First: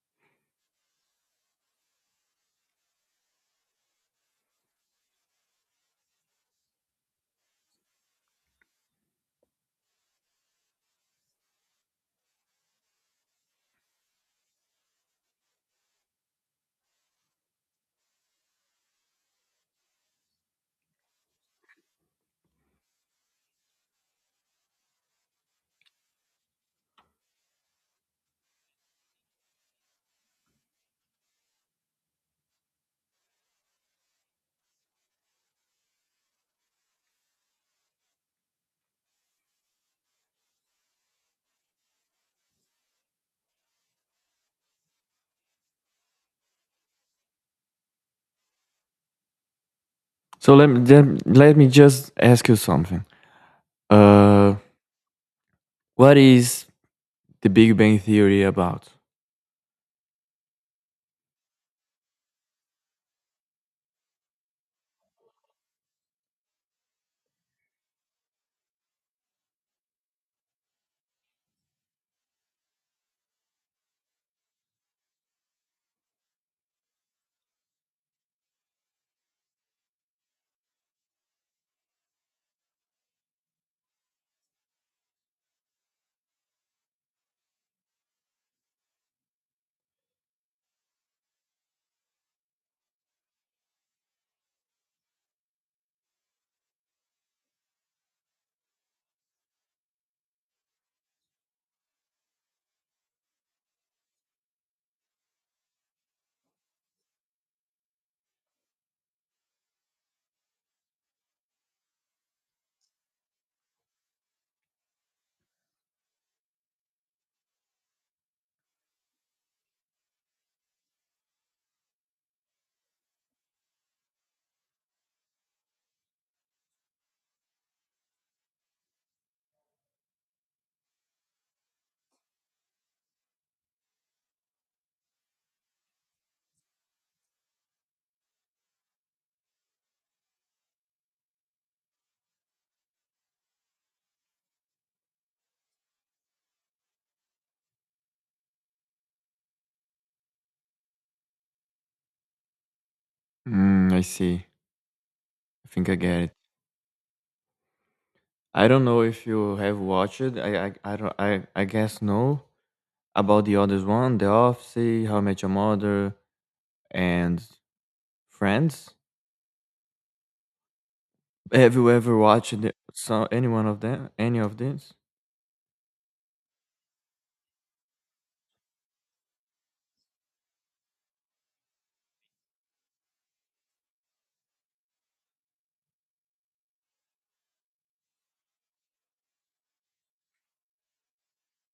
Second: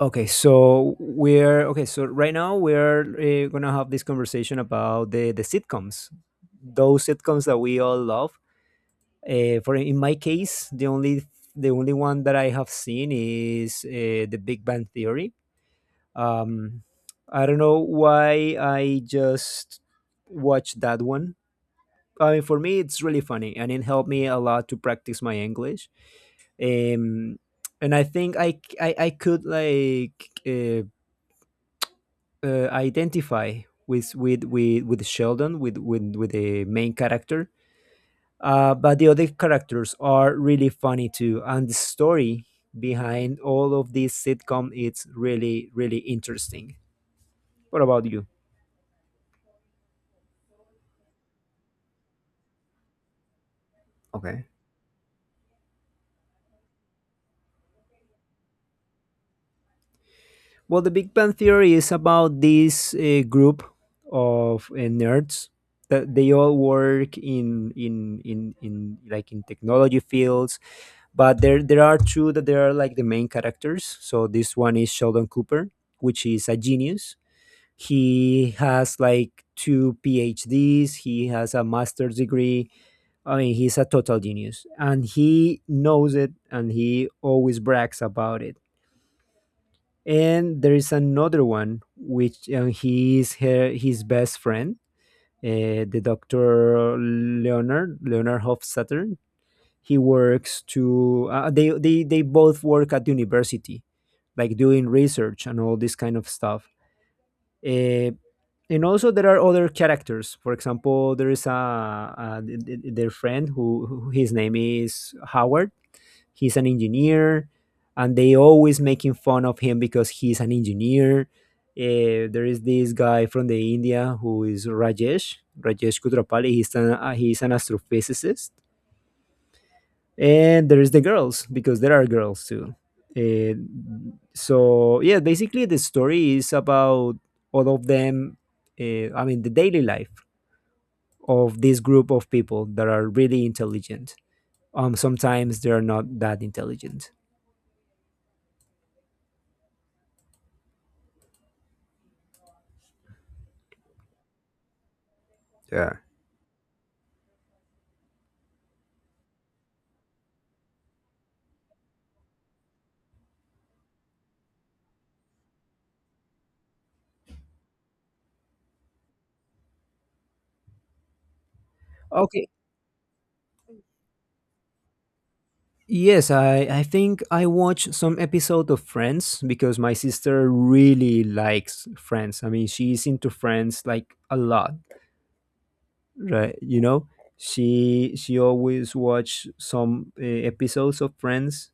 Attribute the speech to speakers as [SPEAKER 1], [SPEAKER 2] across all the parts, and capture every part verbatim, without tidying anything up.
[SPEAKER 1] Okay, so we're okay. So right now we're uh, gonna have this conversation about the the sitcoms, those sitcoms that we all love. Uh, for in my case, the only the only one that I have seen is uh, the Big Bang Theory. Um, I don't know why I just watched that one. I mean, for me, it's really funny, and it helped me a lot to practice my English. Um, and I think I c- I, I could like. Uh, uh, Identify with with with with Sheldon with with with the main character. Uh, but the other characters are really funny too, and the story behind all of this sitcom it's really really interesting. What about you?
[SPEAKER 2] So let me let me just ask you something.
[SPEAKER 1] Okay.
[SPEAKER 2] Uh, what is the Big Bang Theory about?
[SPEAKER 1] Well, the Big Bang Theory is about this uh, group of uh, nerds that they all work in in in in like in technology fields, but there there are two that they are like the main characters. So this one is Sheldon Cooper, which is a genius. He has like two PhDs. He has a master's degree. I mean, he's a total genius, and he knows it, and he always brags about it. And there is another one which uh, he is her, his best friend, uh, the doctor leonard leonard Hofstadter. He works to uh, they, they they both work at university like doing research and all this kind of stuff. uh, and also there are other characters. For example, there is a, a th- th- their friend who, who his name is Howard. He's an engineer, and they always making fun of him because he's an engineer. Uh, there is this guy from the India who is rajesh rajesh Kutrapali. He's an, uh, he's an astrophysicist. And there is the girls because there are girls too. uh, so yeah, basically the story is about all of them. uh, I mean, the daily life of this group of people that are really intelligent. Um sometimes they're not that intelligent.
[SPEAKER 2] Mm, I see. I think I get it. I don't know if you have watched it. I I I don't. I, I guess no. About the others one, The Office, How I Met Your Mother, and Friends. Have you ever
[SPEAKER 1] Okay.
[SPEAKER 2] watched the, so any one of them? Any of these?
[SPEAKER 1] Yes, I, I think I watched some episode of Friends because my sister really likes Friends. I mean, she's into Friends like a lot, right? You know, she she always watch some uh, episodes of Friends.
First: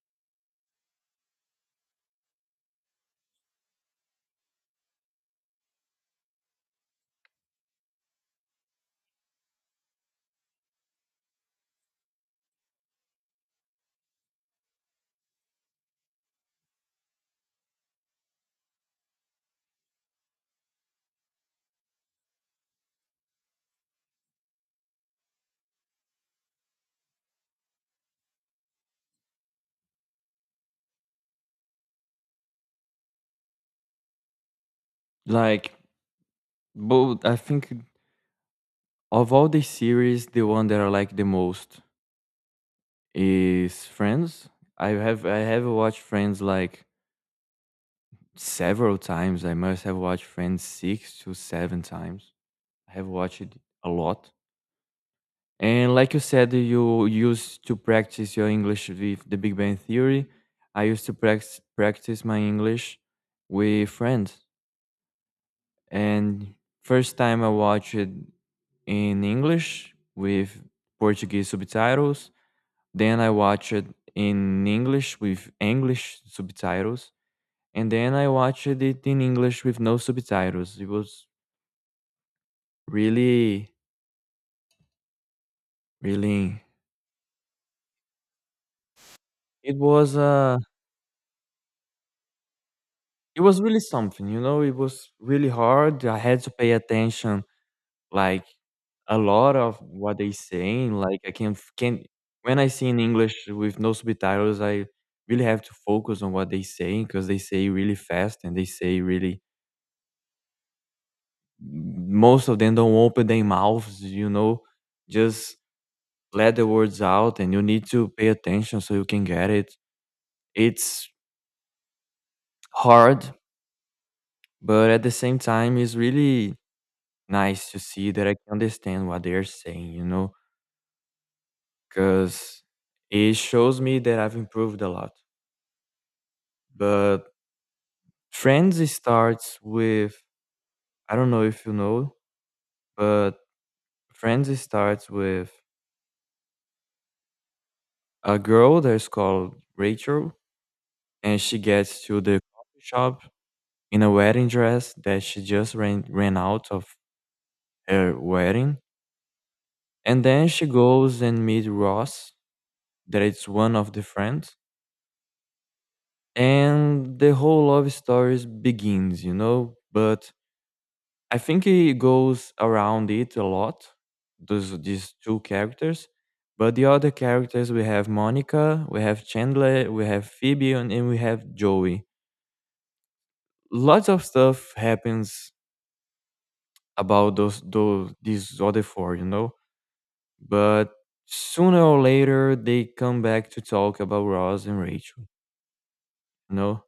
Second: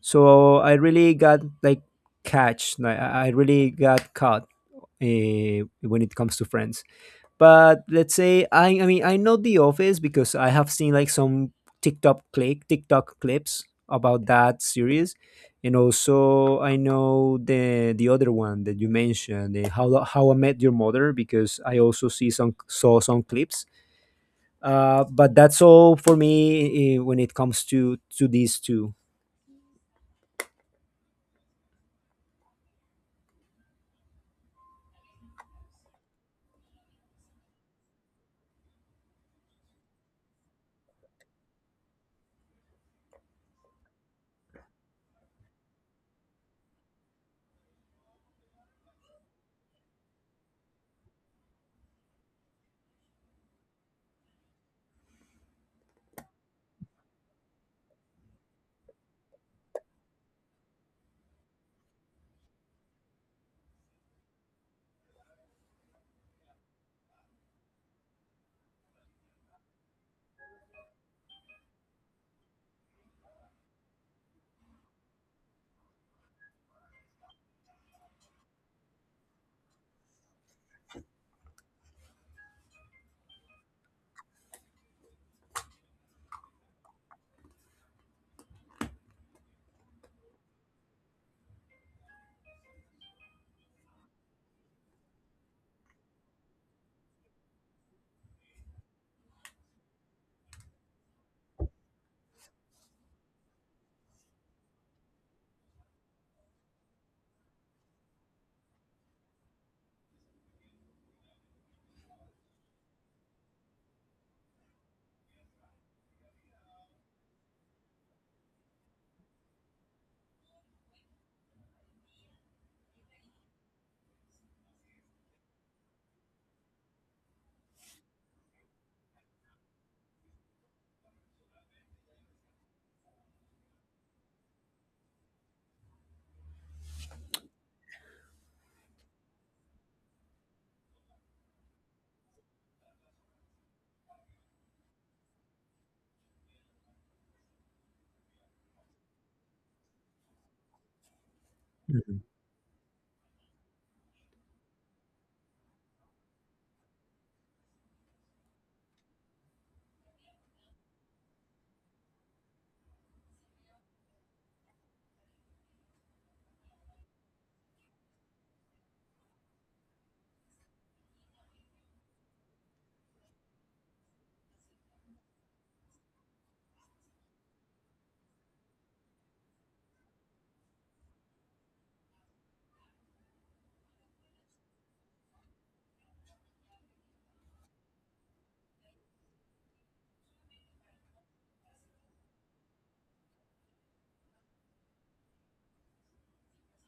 [SPEAKER 1] So I really got like catch. Like, I I really got caught uh, when it comes to Friends. But let's say I I mean I know The Office because I have seen like some TikTok click TikTok clips about that series. And also I know the the other one that you mentioned, the How How I Met Your Mother, because I also see some saw some clips. Uh, but that's all for me uh, when it comes to to these two.
[SPEAKER 2] Like both. I think of all the series, the one that I like the most is Friends. I have I have watched Friends like several times. I must have watched Friends six to seven times. I have watched it a lot. And like you said, you used to practice your English with the Big Bang Theory. I used to practice practice my English with friends. And first time I watched it in English with Portuguese subtitles. Then I watched it in English with English subtitles. And then I watched it in English with no subtitles. It was really, really, it was, uh, it was really something, you know, it was really hard. I had to pay attention. Like, a lot of what they saying, like, I can can when I see in English with no subtitles, I really have to focus on what they saying because they say really fast and they say really most of them don't open their mouths, you know? Just let the words out, and you need to pay attention so you can get it. It's hard, but at the same time, it's really nice to see that I can understand what they are saying, you know? 'Cause it shows me that I've improved a lot. But Friends starts with, I don't know if you know, but Friends starts with a girl that's called Rachel, and she gets to the coffee shop in a wedding dress that she just ran ran out of her wedding, and then she goes and meets Ross, that it's one of the friends, and the whole love story begins, you know? But I think he goes around it a lot, those these two characters. But the other characters, we have Monica, we have Chandler, we have Phoebe, and, and we have Joey. Lots of stuff happens about those those these other four, you know. But sooner or later, they come back to talk about Ross and Rachel. You know,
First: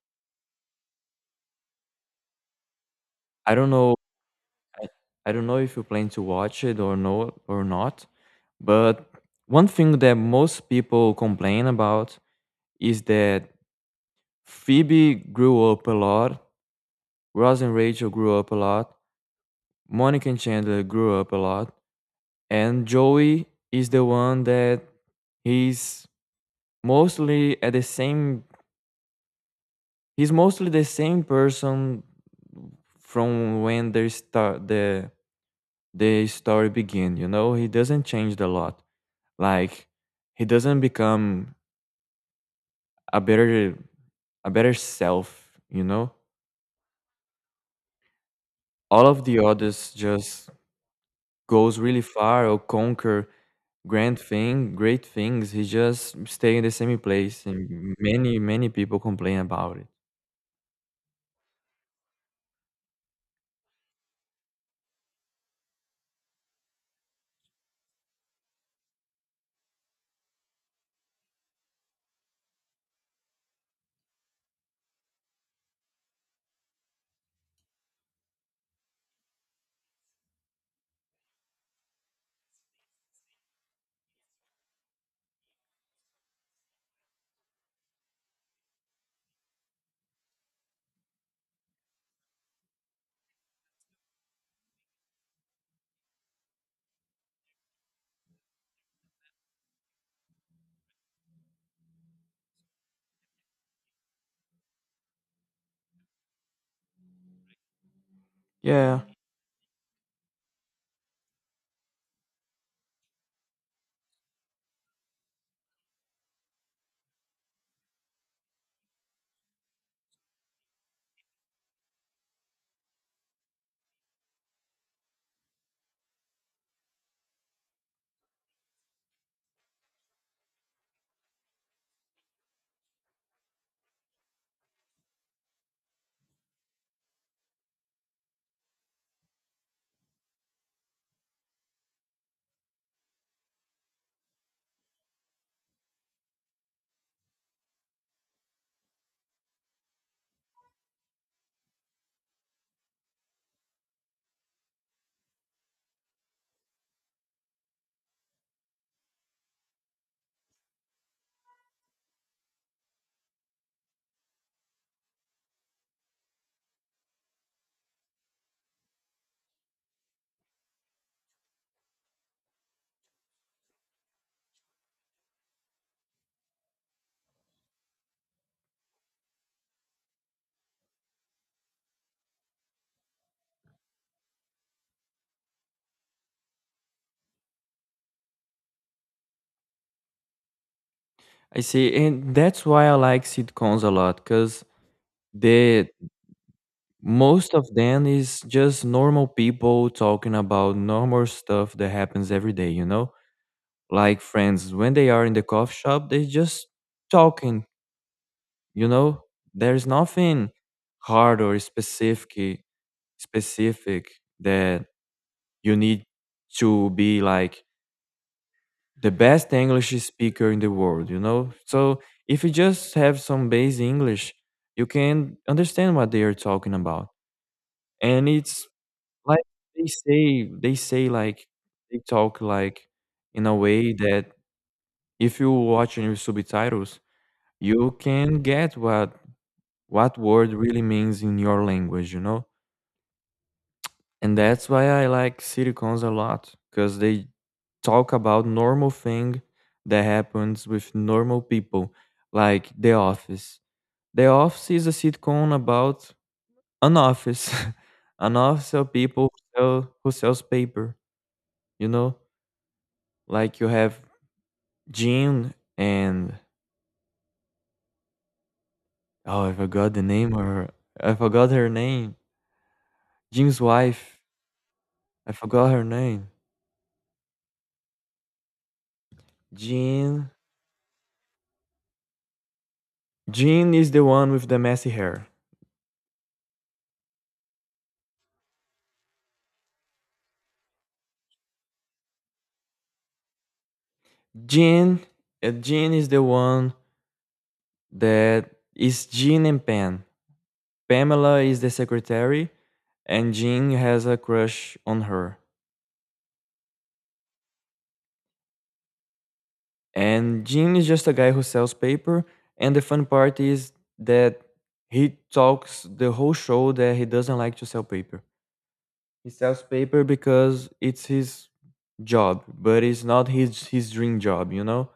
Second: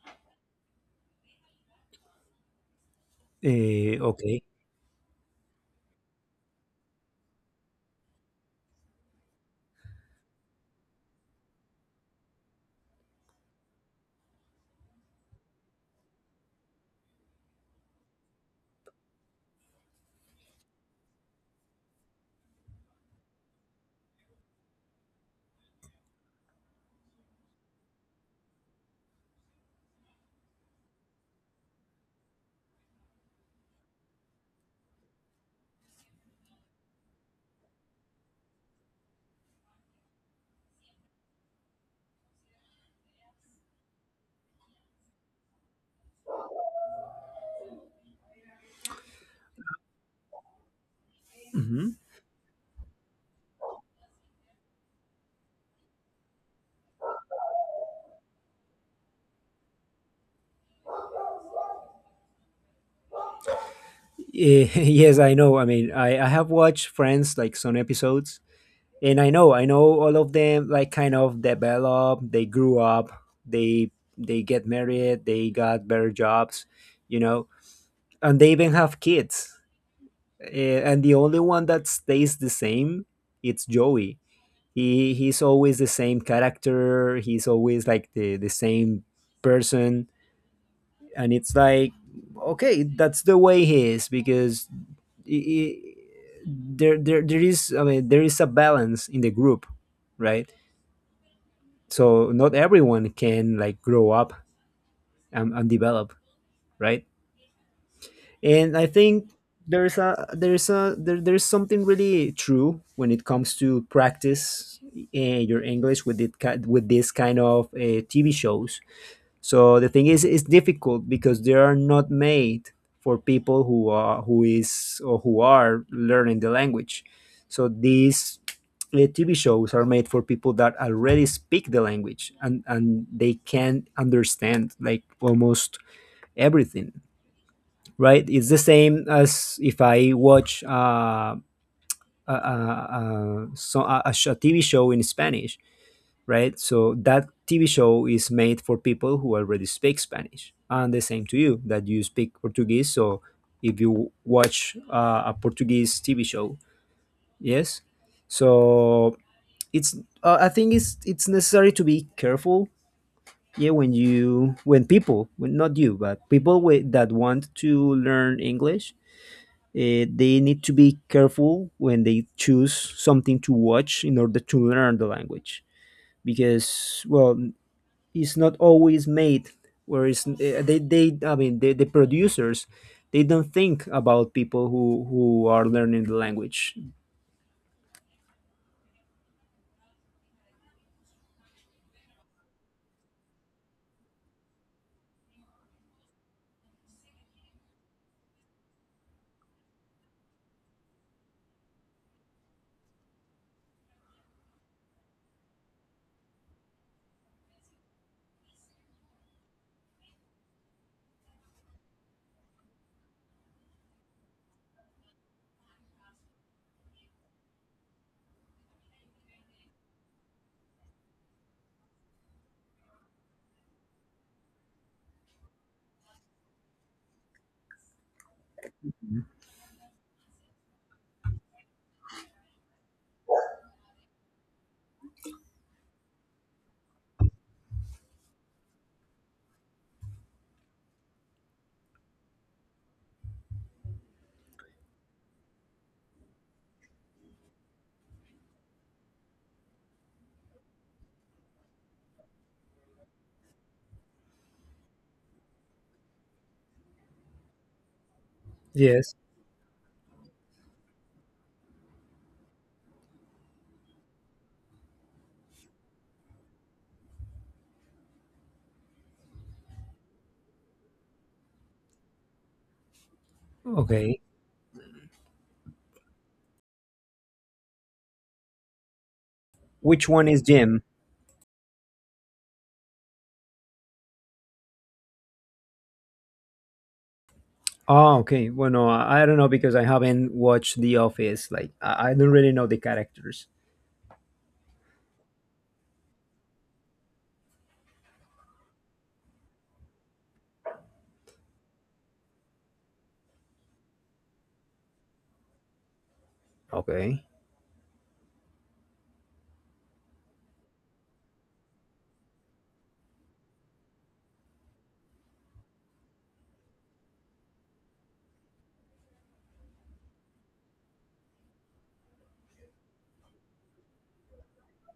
[SPEAKER 2] I don't know.
[SPEAKER 1] Uh, okay.
[SPEAKER 2] I, I don't know if you plan to watch it or no or not. But one thing that most people complain about is that Phoebe grew up a lot, Ross and Rachel grew up a lot, Monica and Chandler grew up a lot, and Joey is the one that he's mostly at the same, he's mostly the same person from when they start the the story begin, you know? He doesn't change a lot. Like he doesn't become a better a better self, you know? All of the others just goes
[SPEAKER 1] Hmm.
[SPEAKER 2] really far or conquer grand thing, great things. He just stay in the same place, and many, many people complain about it.
[SPEAKER 1] Yes, I know. I mean, I, I have watched Friends like some episodes, and i know i know all of them like kind of develop. They grew up, they they get married, they got better jobs, you know and they even have kids. Eh, and the only one that stays the same it's Joey. He he's always the same character. He's always like the the same person. And it's like, okay, that's the way he is because i i there, there there is I mean there is a balance in the group, right? So not everyone can like grow up and, and develop, right? And I
[SPEAKER 2] Yeah,
[SPEAKER 1] think there's a there's a there, there's something really true when it comes to practice uh, your English with it ki- with this kind of uh, TV shows. So the thing is, it's difficult because they are not made for people who are who is or who are learning the language. So these uh, T V shows are made for people that already speak the language, and and they can understand like almost everything. Right? It's the same as if I watch uh, a, a, a, so- a, a sh- a T V show in Spanish, right? So that T V show is made for people who already speak Spanish, and the same to you that you speak Portuguese. So if you watch uh, a Portuguese T V show, yes. So it's, uh, I think it's it's necessary to be careful. Yeah, when you when people, when not you, but people wi- that want to learn English, uh, they need to be careful when they choose something to watch in order to learn the language, because well it's not always made, whereas uh, they they I mean the, the producers, they don't think about people who who are learning the language.
[SPEAKER 2] I see, and that's why I like sitcoms a lot, cause the most of them is just normal people talking about normal stuff that happens every day. You know, like friends when they are in the coffee shop they just talking you know there's nothing hard or specific specific that you need to be like the best English speaker in the world you know so if you just have some basic English you can understand what they are talking about. And it's like they say they say like they talk like in a way that if you watch your subtitles you can get what what word really means in your language, you know? And that's why I like sitcoms a lot because they talk about normal thing that happens with normal people, like The Office. The Office is a sitcom about an office, an office of
[SPEAKER 1] Yes.
[SPEAKER 2] people who, sell, who sells paper, you know? Like you have Jean, and oh, I forgot the name or I forgot her name. Jim's wife,
[SPEAKER 1] Okay.
[SPEAKER 2] I forgot her name.
[SPEAKER 1] Which one
[SPEAKER 2] Jean.
[SPEAKER 1] is Jim?
[SPEAKER 2] Jean is the one with the messy hair.
[SPEAKER 1] Oh, okay. Well, no, I I don't know because I haven't watched The Office. Like, I I don't really know the characters.
[SPEAKER 2] Jean. uh, Jean is the one that is Jean and Pam. Pamela is the secretary, and Jean has a crush on her.
[SPEAKER 1] Okay.
[SPEAKER 2] And Jean is just a guy who sells paper. And the fun part is that he talks the whole show that he doesn't like to sell paper. He sells paper because it's his job, but it's not his his dream job, you know?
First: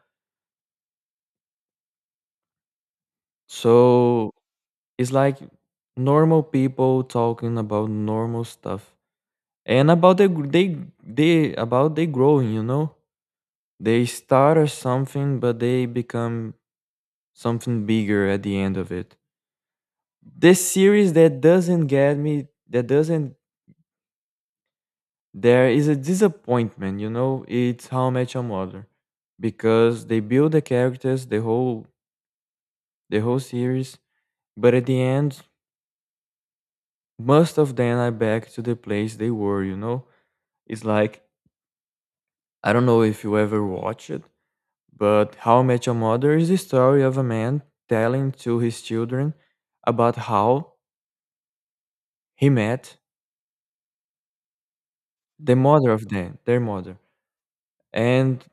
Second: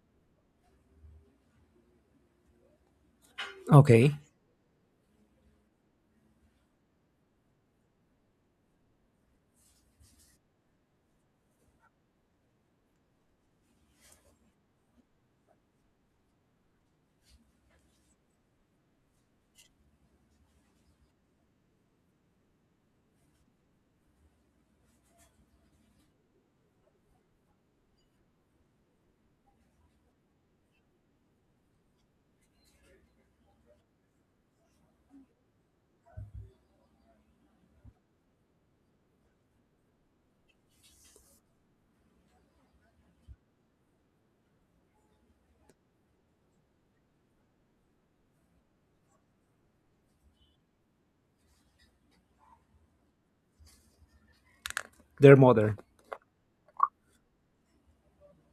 [SPEAKER 1] Okay.
[SPEAKER 2] So it's like normal people talking about normal stuff and about the gr- they they about they growing, you know. They start as something, but they become something bigger at the end of it. This series that doesn't get me, that doesn't, there is a disappointment, you know. It's How I Met Your Mother, because they build the characters, the whole the whole series, but at the end, most of them are back to the place they were, you know. It's like, I don't know if you ever watch it, but How I Met Your Mother is the story of a man telling to his children about how he met
[SPEAKER 1] Their
[SPEAKER 2] the
[SPEAKER 1] mother.
[SPEAKER 2] mother of them, their mother. And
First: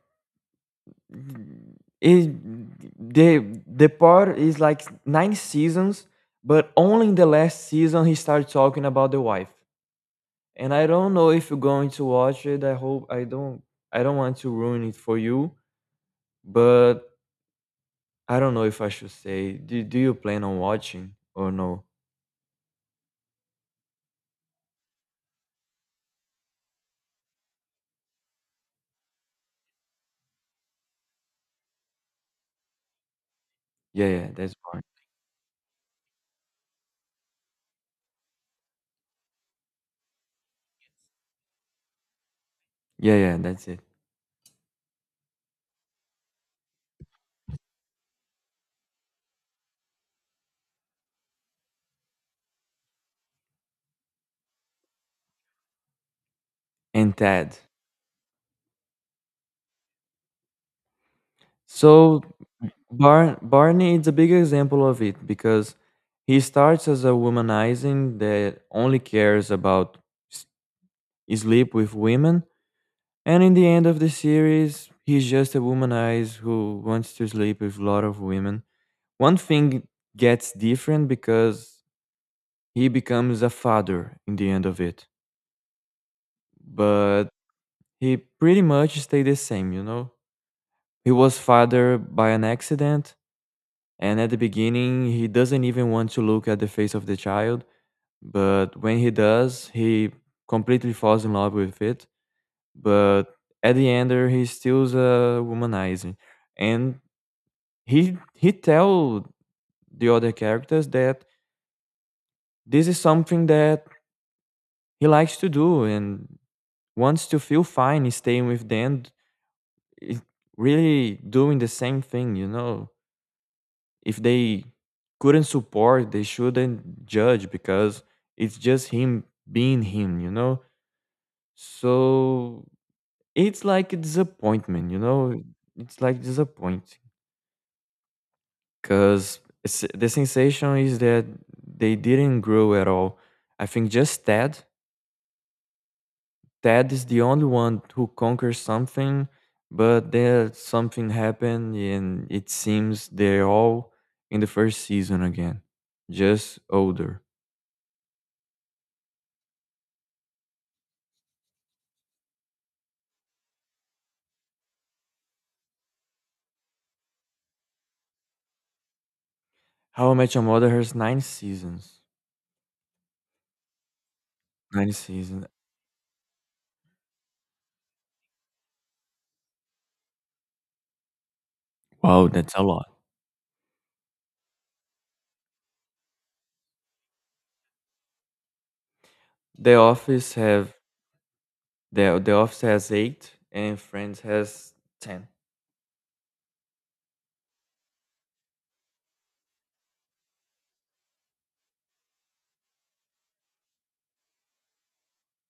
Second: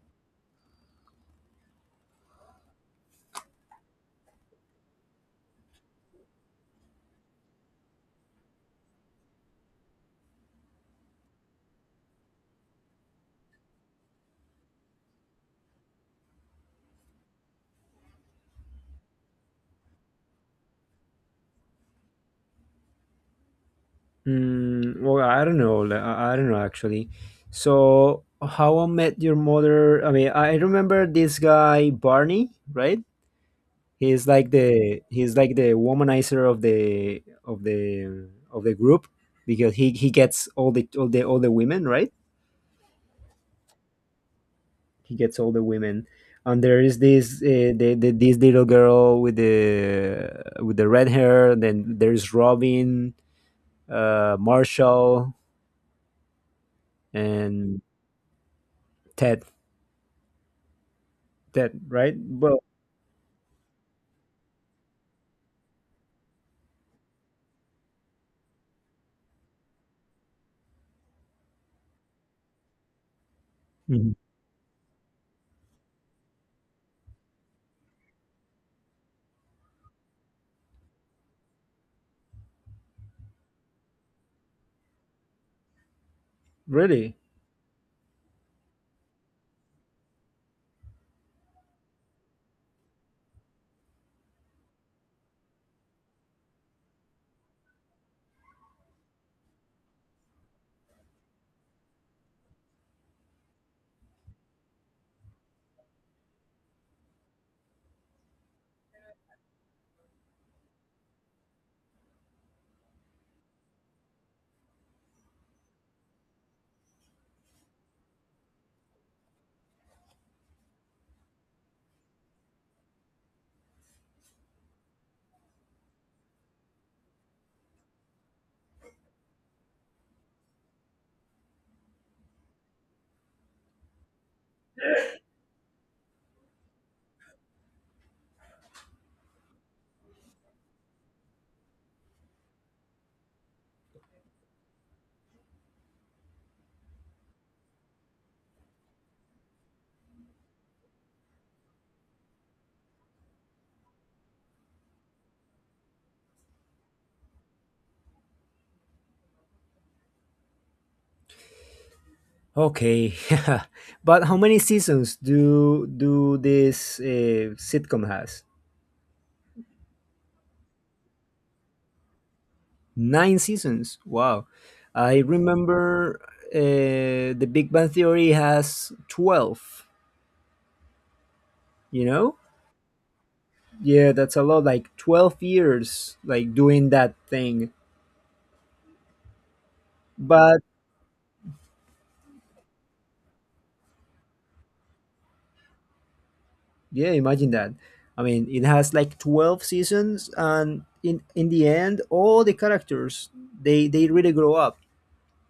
[SPEAKER 2] it, the, the part is like nine seasons, but only in the last season he started talking about the wife. And I don't know if you're going to watch it. I hope I don't I don't want to ruin it for you, but I don't know if I should say. Do do you plan on watching or no?
[SPEAKER 1] Mm, well, I don't know. Like, I I don't know actually. So, How I Met Your Mother. I mean, I remember this guy Barney, right?
[SPEAKER 2] Yeah,
[SPEAKER 1] He's
[SPEAKER 2] yeah,
[SPEAKER 1] like
[SPEAKER 2] that's Barney.
[SPEAKER 1] the he's like the womanizer of the of the of the group, because he he gets all the all the all the women, right?
[SPEAKER 2] Yeah, yeah, that's it.
[SPEAKER 1] He gets all the women. And there is this uh, the, the this little girl with the with the red hair. Then there's Robin, uh, Marshall,
[SPEAKER 2] And Ted.
[SPEAKER 1] and Ted. That right?
[SPEAKER 2] So
[SPEAKER 1] Well,
[SPEAKER 2] Bar- Barney is a big example of it because he starts as a womanizing that only cares about s- sleep with women, and in the end of the
[SPEAKER 1] mhm.
[SPEAKER 2] series, he's just a womanizer who wants to sleep with a lot of women. One thing gets different because he becomes a father in the end of it,
[SPEAKER 1] Really?
[SPEAKER 2] but he pretty much stayed the same, you know? He was father by an accident, and at the beginning, he doesn't even want to look at the face of the child, but when he does, he completely falls in love with it. But at the end, uh, he stills a womanizer, and he he tell the other characters that this is something that he likes to do and wants to feel fine staying with them, i- really doing the same thing, you know? If they couldn't support, they shouldn't judge because it's just him being him, you know? So it's like a disappointment, you know? It's like disappointing because the sensation is that they didn't grow at all. I think just Ted. Ted is the only one who conquers something, but then something happened and it seems they're all in the first season again, just older.
[SPEAKER 1] Okay. Yeah. But how many seasons do do this uh, sitcom has?
[SPEAKER 2] How I Met Your Mother has nine seasons.
[SPEAKER 1] Nine seasons. Wow.
[SPEAKER 2] Nine
[SPEAKER 1] I
[SPEAKER 2] seasons.
[SPEAKER 1] remember uh, The Big Bang Theory has twelve, you
[SPEAKER 2] Wow,
[SPEAKER 1] know?
[SPEAKER 2] that's a lot.
[SPEAKER 1] Yeah, that's a lot like twelve years like doing that thing.
[SPEAKER 2] The Office
[SPEAKER 1] But
[SPEAKER 2] have the The Office has eight, and Friends has ten.
[SPEAKER 1] yeah, imagine that. I mean, it has like twelve seasons, and in in the end all the characters, they they really grow up,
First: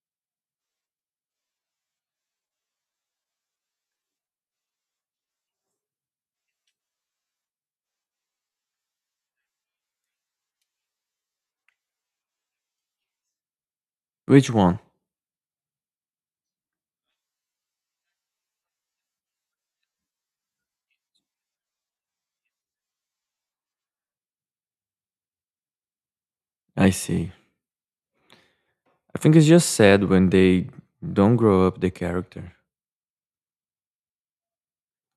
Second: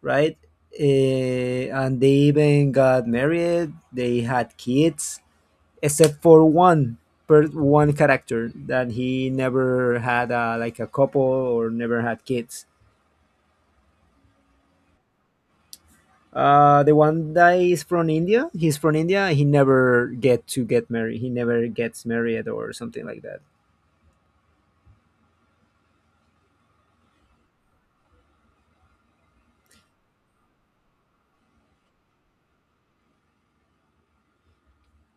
[SPEAKER 1] right? Eh, and they even got married. They had kids, except for one per one character that he never had a, like a couple, or never had kids.
[SPEAKER 2] Which one?
[SPEAKER 1] Uh, the one that is from India, he's from India. He never get to get married. He never gets married or something like that.
[SPEAKER 2] I see. I think it's just sad when they don't grow up the character,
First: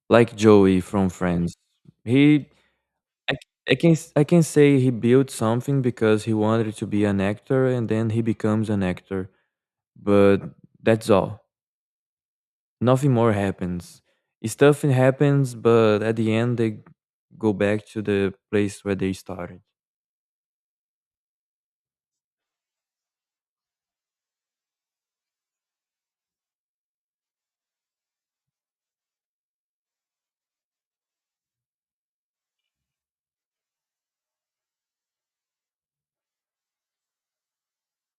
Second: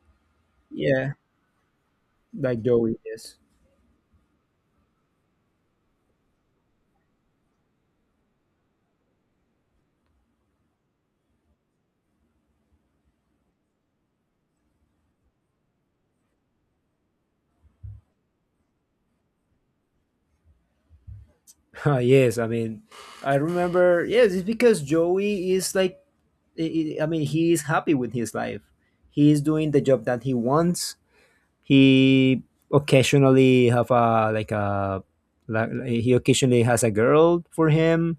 [SPEAKER 2] like Joey from
[SPEAKER 1] Yeah,
[SPEAKER 2] Friends. He,
[SPEAKER 1] like Joey. Yes.
[SPEAKER 2] I, I can s- I can say he built something because he wanted to be an actor, and then he becomes an actor. But that's all. Nothing more happens. Stuff happens, but at the end they go back to the place where they started.
[SPEAKER 1] Yes, I mean, I remember. Yes, it's because Joey is like, I I mean, he is happy with his life. He is doing the job that he wants. He occasionally have a like a like, He occasionally has a girl for him.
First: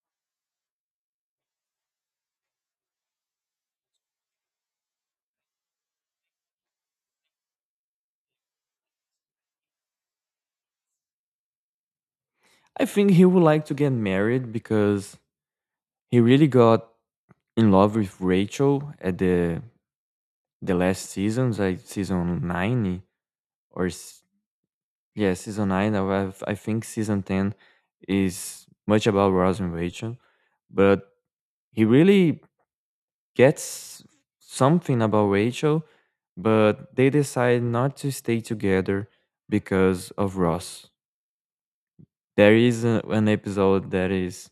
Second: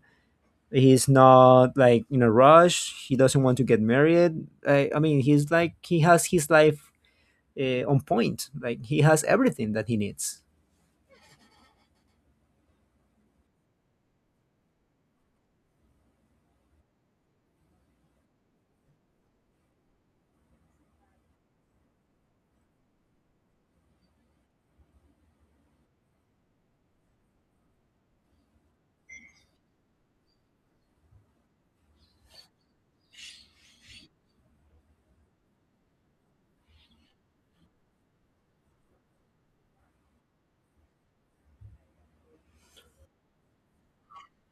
[SPEAKER 1] He's not like in a rush. He doesn't want to get married. I, I mean, he's like he has his life uh, on point. Like he has everything that he needs.
[SPEAKER 2] I think he would like to get married because he really got in love with Rachel at the the last seasons, like season nine or s- yeah, season nine. I have- I think season ten is much about Ross and Rachel, but he really gets something about Rachel, but they decide not to stay together because of Ross. There is a, an episode that is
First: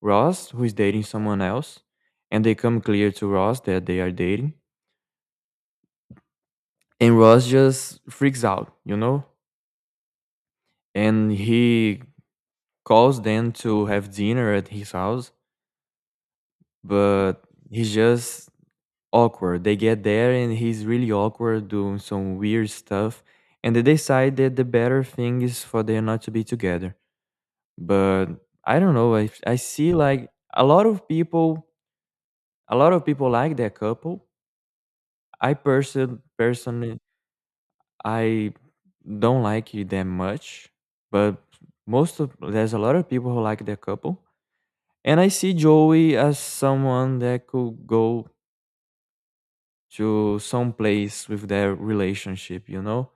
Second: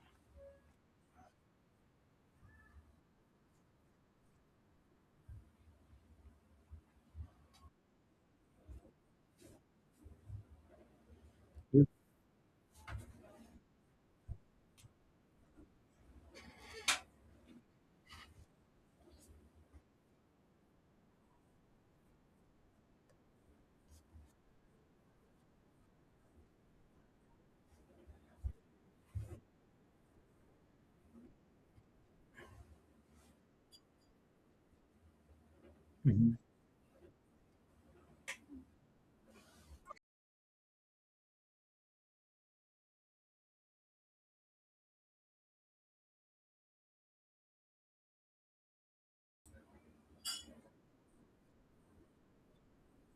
[SPEAKER 2] Ross who is dating someone else, and they come clear to Ross that they are dating, and Ross just freaks out, you know, and he calls them to have dinner at his house, but he just awkward. They get there and he's really awkward doing some weird stuff. And they decide that the better thing is for them not to be together. But I don't know. I, I see like a lot of people, a lot of people like that couple. I person
[SPEAKER 1] Mhm.
[SPEAKER 2] personally, I don't like it that much. But most of there's a lot of people who like that couple. And I see Joey as someone that could go to some place with their relationship, you know?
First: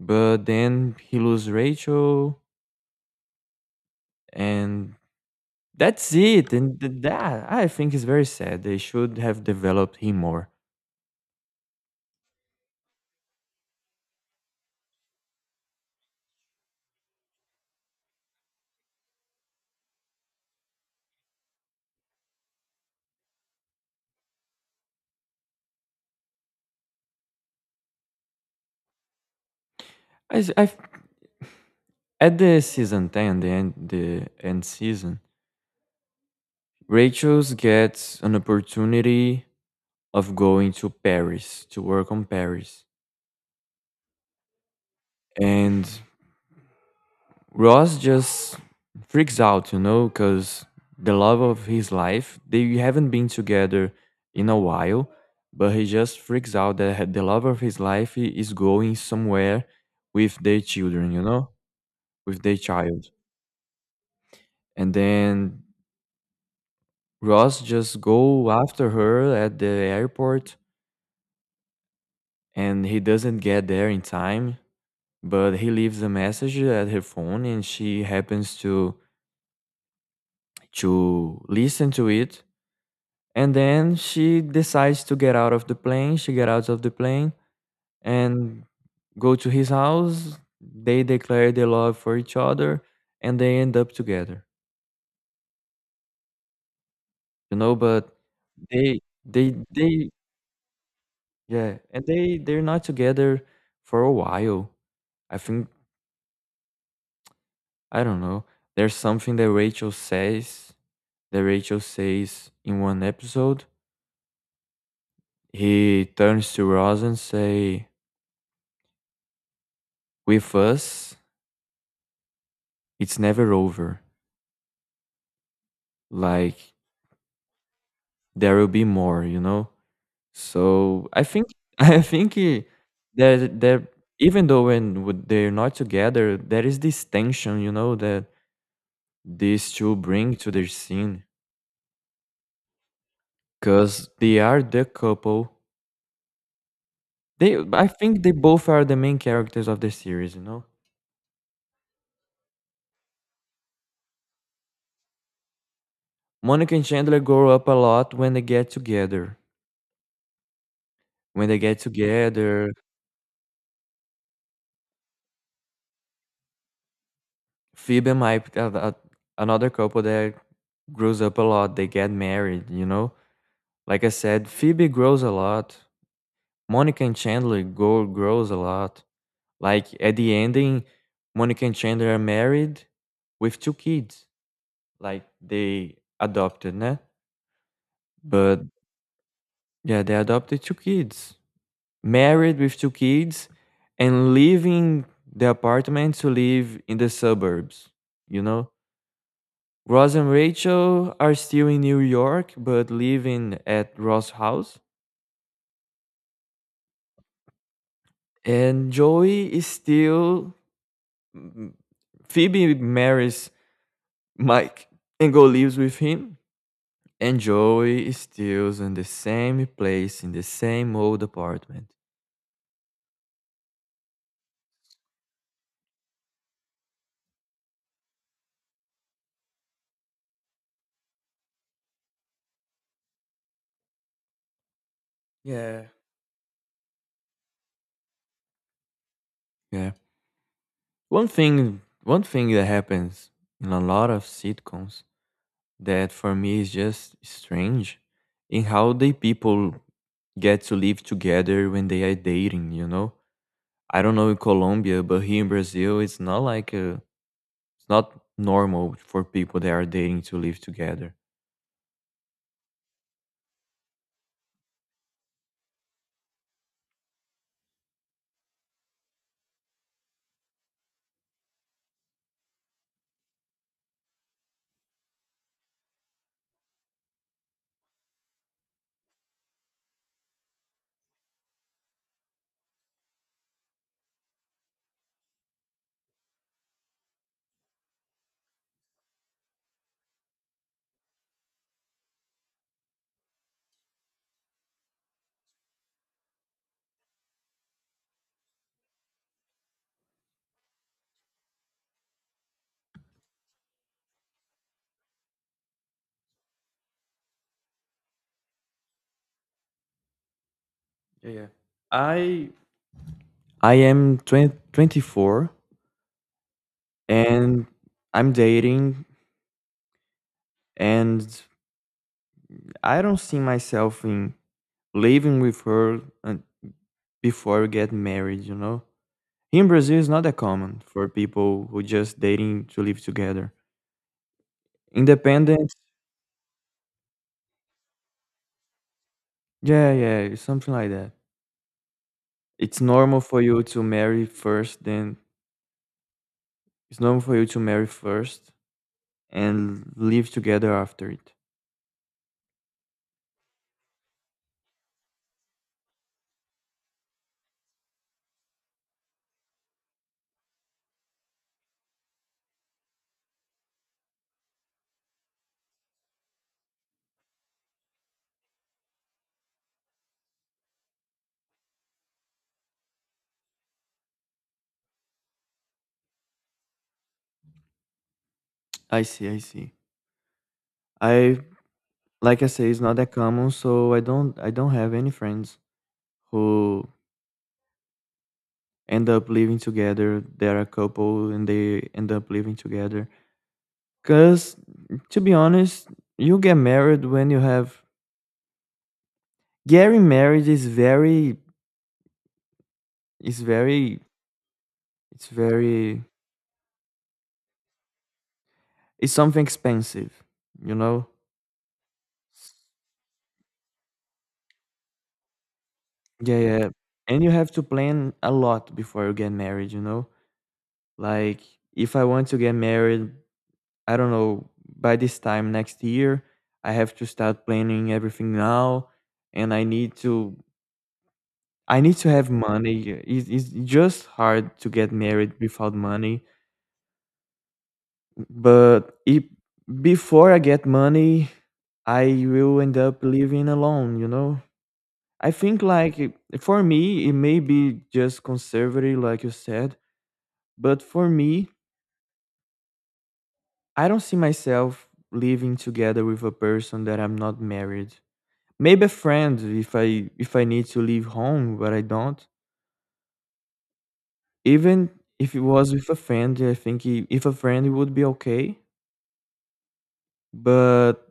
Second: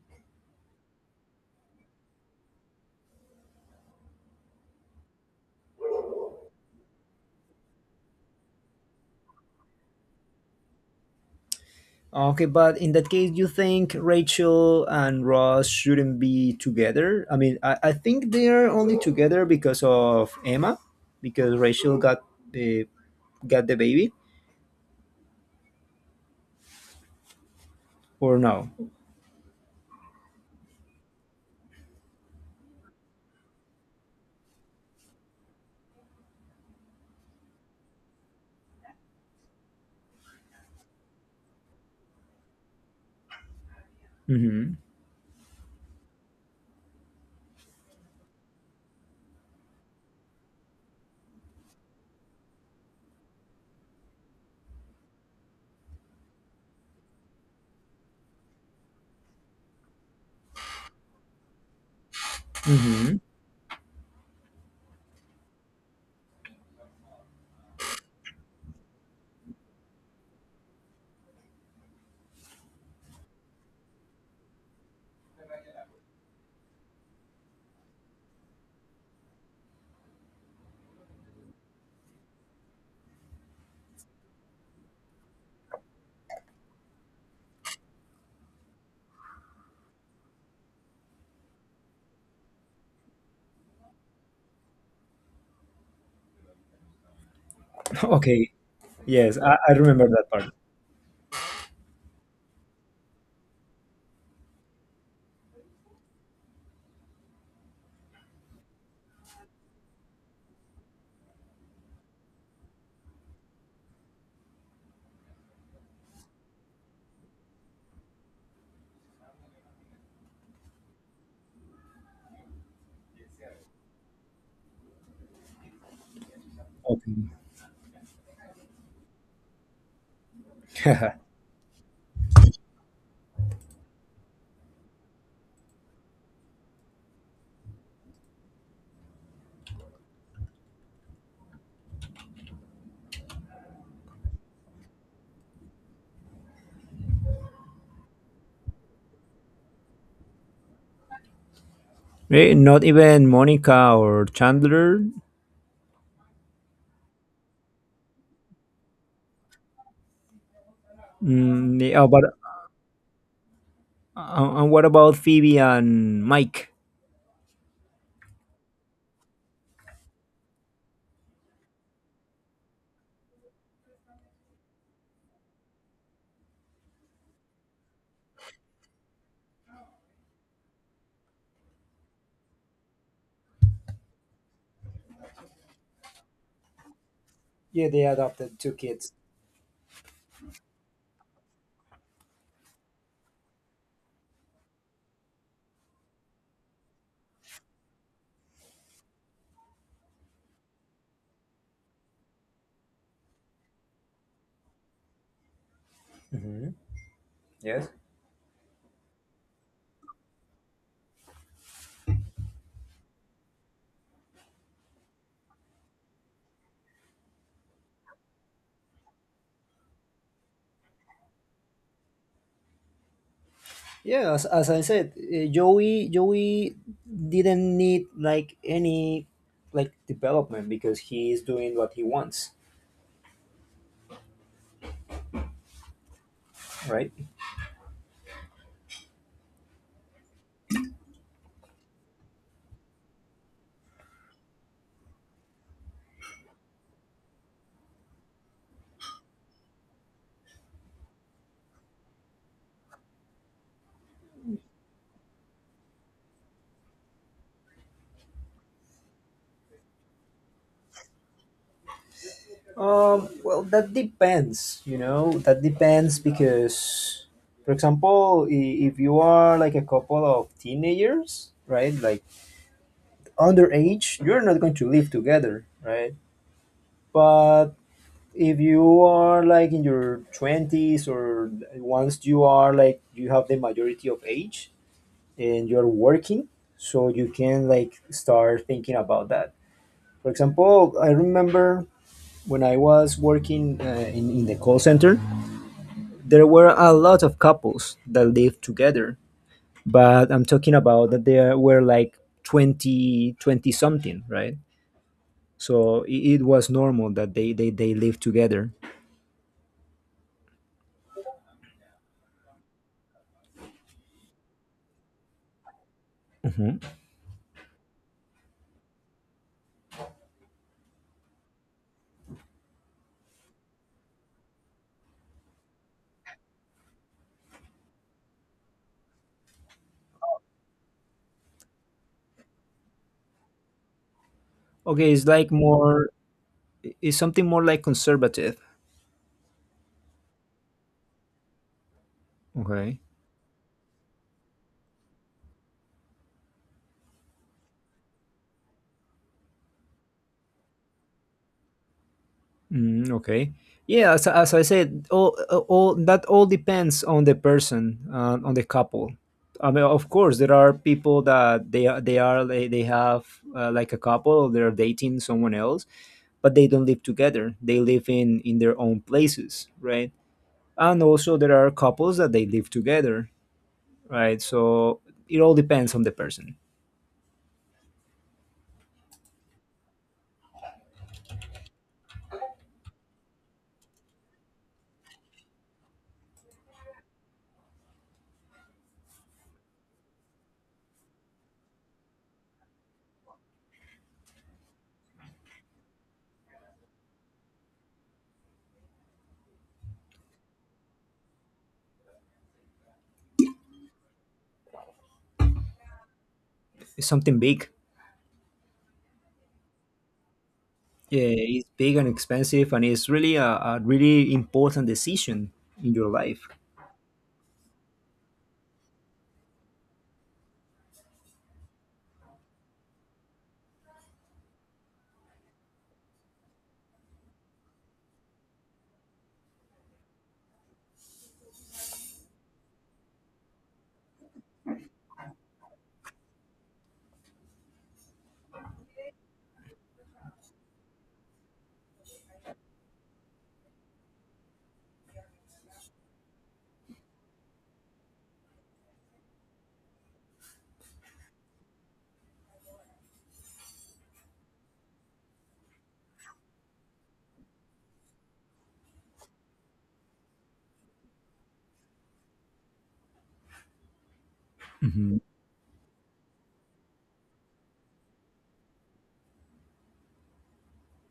[SPEAKER 2] But then he lose Rachel, and that's it. And th- that I think is very sad. They should have developed him more.
[SPEAKER 1] Okay, but in that case, you think Rachel and Ross shouldn't be together? I mean, I, I think they're only together because of Emma, because Rachel got the got the baby, or no?
[SPEAKER 2] I, s- I f- At the season ten, the end, the end season, Rachel's gets an opportunity of going to Paris to work on Paris,
[SPEAKER 1] Hmm.
[SPEAKER 2] and Ross just freaks out, you know, because the love of his life, they haven't been together in a while, but he just freaks out that the love of his life i- is going somewhere with their children, you know, with their child. And then Ross just go after her at the airport and he doesn't get there in time, but he leaves a message at her phone and she happens to to listen to it, and then she decides to get out of the plane, she get out of the plane and go to his house. They declare their love for each other, and they end up together. You know but
[SPEAKER 1] Okay,
[SPEAKER 2] they
[SPEAKER 1] yes,
[SPEAKER 2] they
[SPEAKER 1] I, I remember
[SPEAKER 2] they
[SPEAKER 1] that part.
[SPEAKER 2] Yeah. And they they're not together for a while. I think. I don't know. There's something that Rachel says, that rachel says in one episode. He turns to Ross and say, with us it's never over. Like, there will be more, you know? So
[SPEAKER 1] Okay.
[SPEAKER 2] I think I think eh, there there even though when would- they're not together, there is this tension, you know, that these two bring to their scene because they are the couple. They I think they both are the main characters of the series, you know.
[SPEAKER 1] Eh, Not even Monica or Chandler.
[SPEAKER 2] Monica and Chandler grow up a lot when they get together. When they
[SPEAKER 1] Mm,
[SPEAKER 2] get
[SPEAKER 1] they- oh, but
[SPEAKER 2] together,
[SPEAKER 1] uh, and what about Phoebe and Mike?
[SPEAKER 2] Phoebe and Mike, are the- another couple that grows up a lot. They get married. you know Like I said, Phoebe grows a lot. Monica and Chandler go grows a lot. Like at the ending, Monica and Chandler are married with two kids. Like they adopted, né?
[SPEAKER 1] Yeah, they adopted
[SPEAKER 2] But
[SPEAKER 1] two kids.
[SPEAKER 2] yeah, they adopted two kids. Married with two kids and leaving the apartment to live in the suburbs, you know? Ross and Rachel are still in New York but living at Ross' house.
[SPEAKER 1] Hmm. Yes.
[SPEAKER 2] And Joey is still M- Phoebe marries Mike and go lives with him, and Joey is still in the same place in the same old apartment.
[SPEAKER 1] Yeah, as, as I said, uh, Joey Joey didn't need like any like development because he is doing what he wants,
[SPEAKER 2] Yeah.
[SPEAKER 1] right?
[SPEAKER 2] Yeah. One thing one thing that happens in a lot of sitcoms that for me is just strange in how they people get to live together when they are dating, you know? I don't know in Colombia, but here in Brazil it's not like uh it's not normal for people that are dating to live together.
[SPEAKER 1] Um, well, that depends, you know. That depends because, for example, i- if you are like a couple of teenagers, right, like underage, you're not going to live together, right? But if you are like in your twenties, or once you are like you have the majority of age and you're working, so you can like start thinking about that. For example, I remember when I was working uh, in, in the call center there were a lot of couples that lived together. But I'm talking about that there were like twenty twenty something, right? So it, it was normal that they they, they lived together.
[SPEAKER 2] Yeah, yeah. I I am twenty twenty four,
[SPEAKER 1] Hmm.
[SPEAKER 2] and I'm dating, and I don't see myself in living with her un- before we get married, you know. Here in Brazil is not that common for people who just dating to live together.
[SPEAKER 1] Okay, it's like
[SPEAKER 2] Independent,
[SPEAKER 1] more, it's something more like conservative.
[SPEAKER 2] yeah, yeah, it's something like that. It's
[SPEAKER 1] Okay.
[SPEAKER 2] normal for you to marry first, then it's normal for you to marry first and live together after it.
[SPEAKER 1] Mm, okay. Yeah, as, as I said, all, all that all depends on the person, uh, on the couple. I mean, of course, there are people that they are they are they, they have uh, like a couple, they're dating someone else, but they don't live together. They live in in their own places, right? And also there are couples that they live together, right? So it all depends on the person.
[SPEAKER 2] I see, I see. I, like I say, it's not that common, so I don't I don't have any friends who end up living together. They're a couple and they end up living together. Cause to be honest, you get married when you have getting married is very is very it's very
[SPEAKER 1] It's something big.
[SPEAKER 2] it's something expensive, you know?
[SPEAKER 1] Yeah, it's big and expensive, and it's really a, a really important decision in your
[SPEAKER 2] Yeah,
[SPEAKER 1] life.
[SPEAKER 2] yeah. And you have to plan a lot before you get married, you know? Like, if I want to get married, I don't know, by this time next year, I have to start planning everything now, and I need to I need to have money. It's, it's just hard to get married without money. But if before I get money, I will end up living alone, you know? I think, like, it- for me it may be just conservative like you said, but for me, I don't see myself living together with a person that I'm not married. Maybe a friend if I if I need to leave home, but I don't. Even
[SPEAKER 1] Hmm.
[SPEAKER 2] if it was with a friend, I think i- if a friend it would be okay. But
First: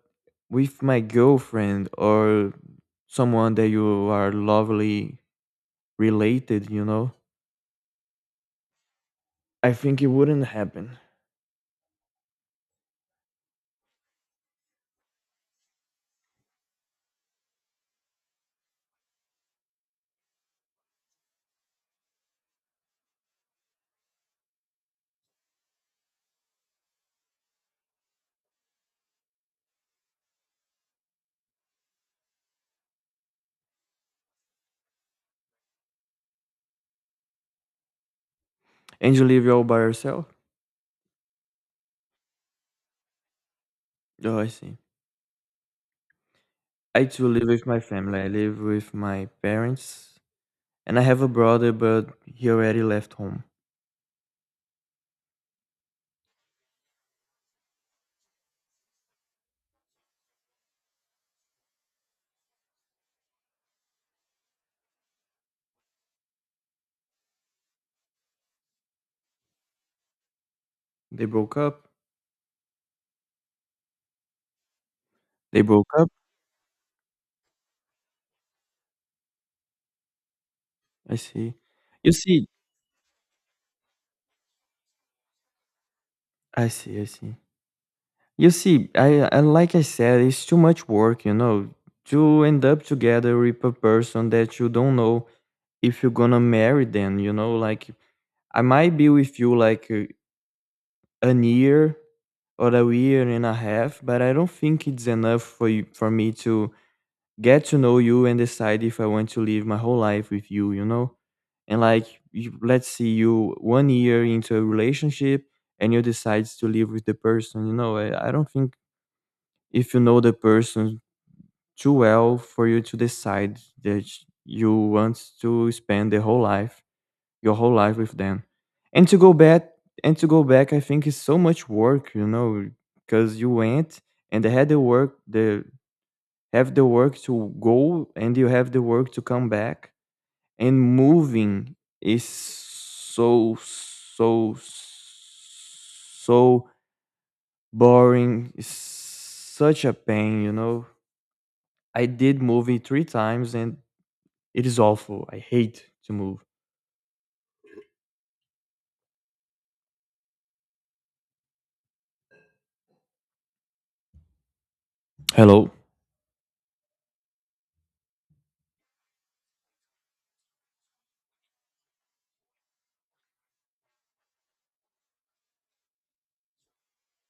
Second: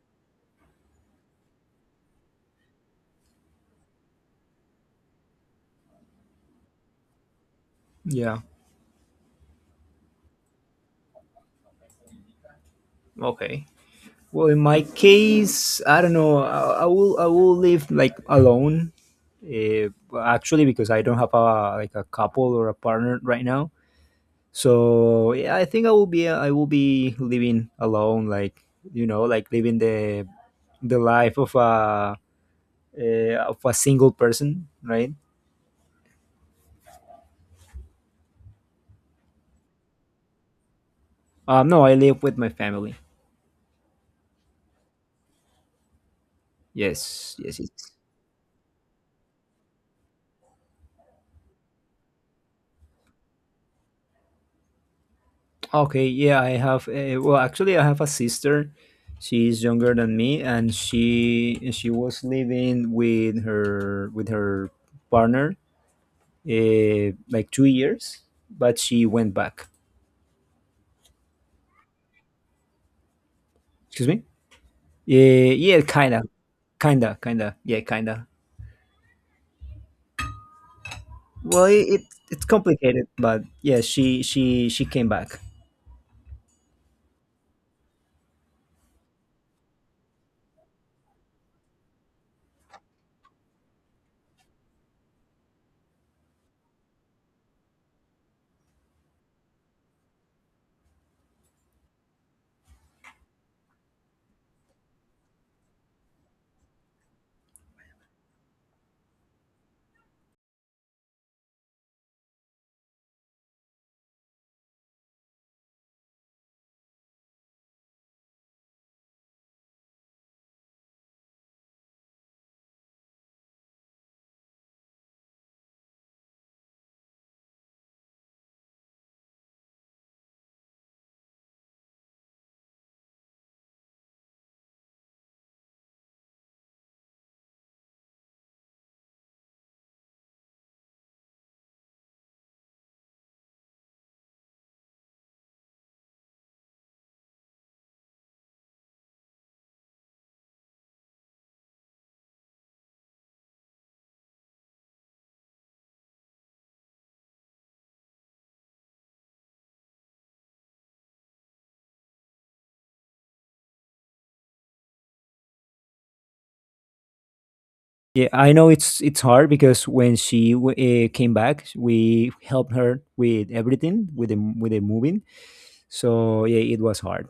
[SPEAKER 2] with my girlfriend or someone that you are lovely related, you know,
[SPEAKER 1] Yeah.
[SPEAKER 2] I think it wouldn't happen.
[SPEAKER 1] Okay. Well, in my case, I don't know. I, I will I will live like alone. Uh, Actually, because I don't have a like a couple or a partner right now. So yeah, I think I will be I will be living alone. Like you know, like living the the life of a uh, of a single person, right?
[SPEAKER 2] And you live all by yourself?
[SPEAKER 1] Um, no, I live with my family.
[SPEAKER 2] Oh, I see. I too
[SPEAKER 1] Yes,
[SPEAKER 2] live
[SPEAKER 1] yes,
[SPEAKER 2] with
[SPEAKER 1] yes.
[SPEAKER 2] my family. I live with my parents, and I have a brother, but he already left home.
[SPEAKER 1] Okay, yeah, I have a, well, actually, I have a sister. She's younger than me, and she she was living with her with her partner uh, like two years, but she went back.
[SPEAKER 2] They broke up.
[SPEAKER 1] Excuse me? Yeah,
[SPEAKER 2] They
[SPEAKER 1] yeah,
[SPEAKER 2] broke up.
[SPEAKER 1] kind of. Kind of, kind of. Yeah, kind of.
[SPEAKER 2] I see.
[SPEAKER 1] Well, it, it
[SPEAKER 2] You
[SPEAKER 1] it's
[SPEAKER 2] see.
[SPEAKER 1] complicated, but yeah, she she she came back.
[SPEAKER 2] I see, I see. You see, I I, like I said, it's too much work, you know, to end up together with a person that you don't know if you're gonna marry them, you know, like I might be with you, like, uh, an year or a year and a half, but I don't think it's enough for you for me to get to know you and decide if I want to live my whole life with you, you know? And like, you, let's see, you one year into a relationship and you decide to live with the person, you know? I, I don't think if you know the person too well for you to decide that you want to spend the whole life, your whole life with them. And to go back, and to go back, I think is so much work, you know, because you went and they had the work, the have the work to go, and you have the work to come back, and moving is so so so boring. It's such a pain, you know? I did movie three times and it is awful. I hate to move. Hello.
[SPEAKER 1] Yeah, I know it's it's hard, because when she uh, came back, we helped her with everything, with the with the moving. So yeah, it was hard.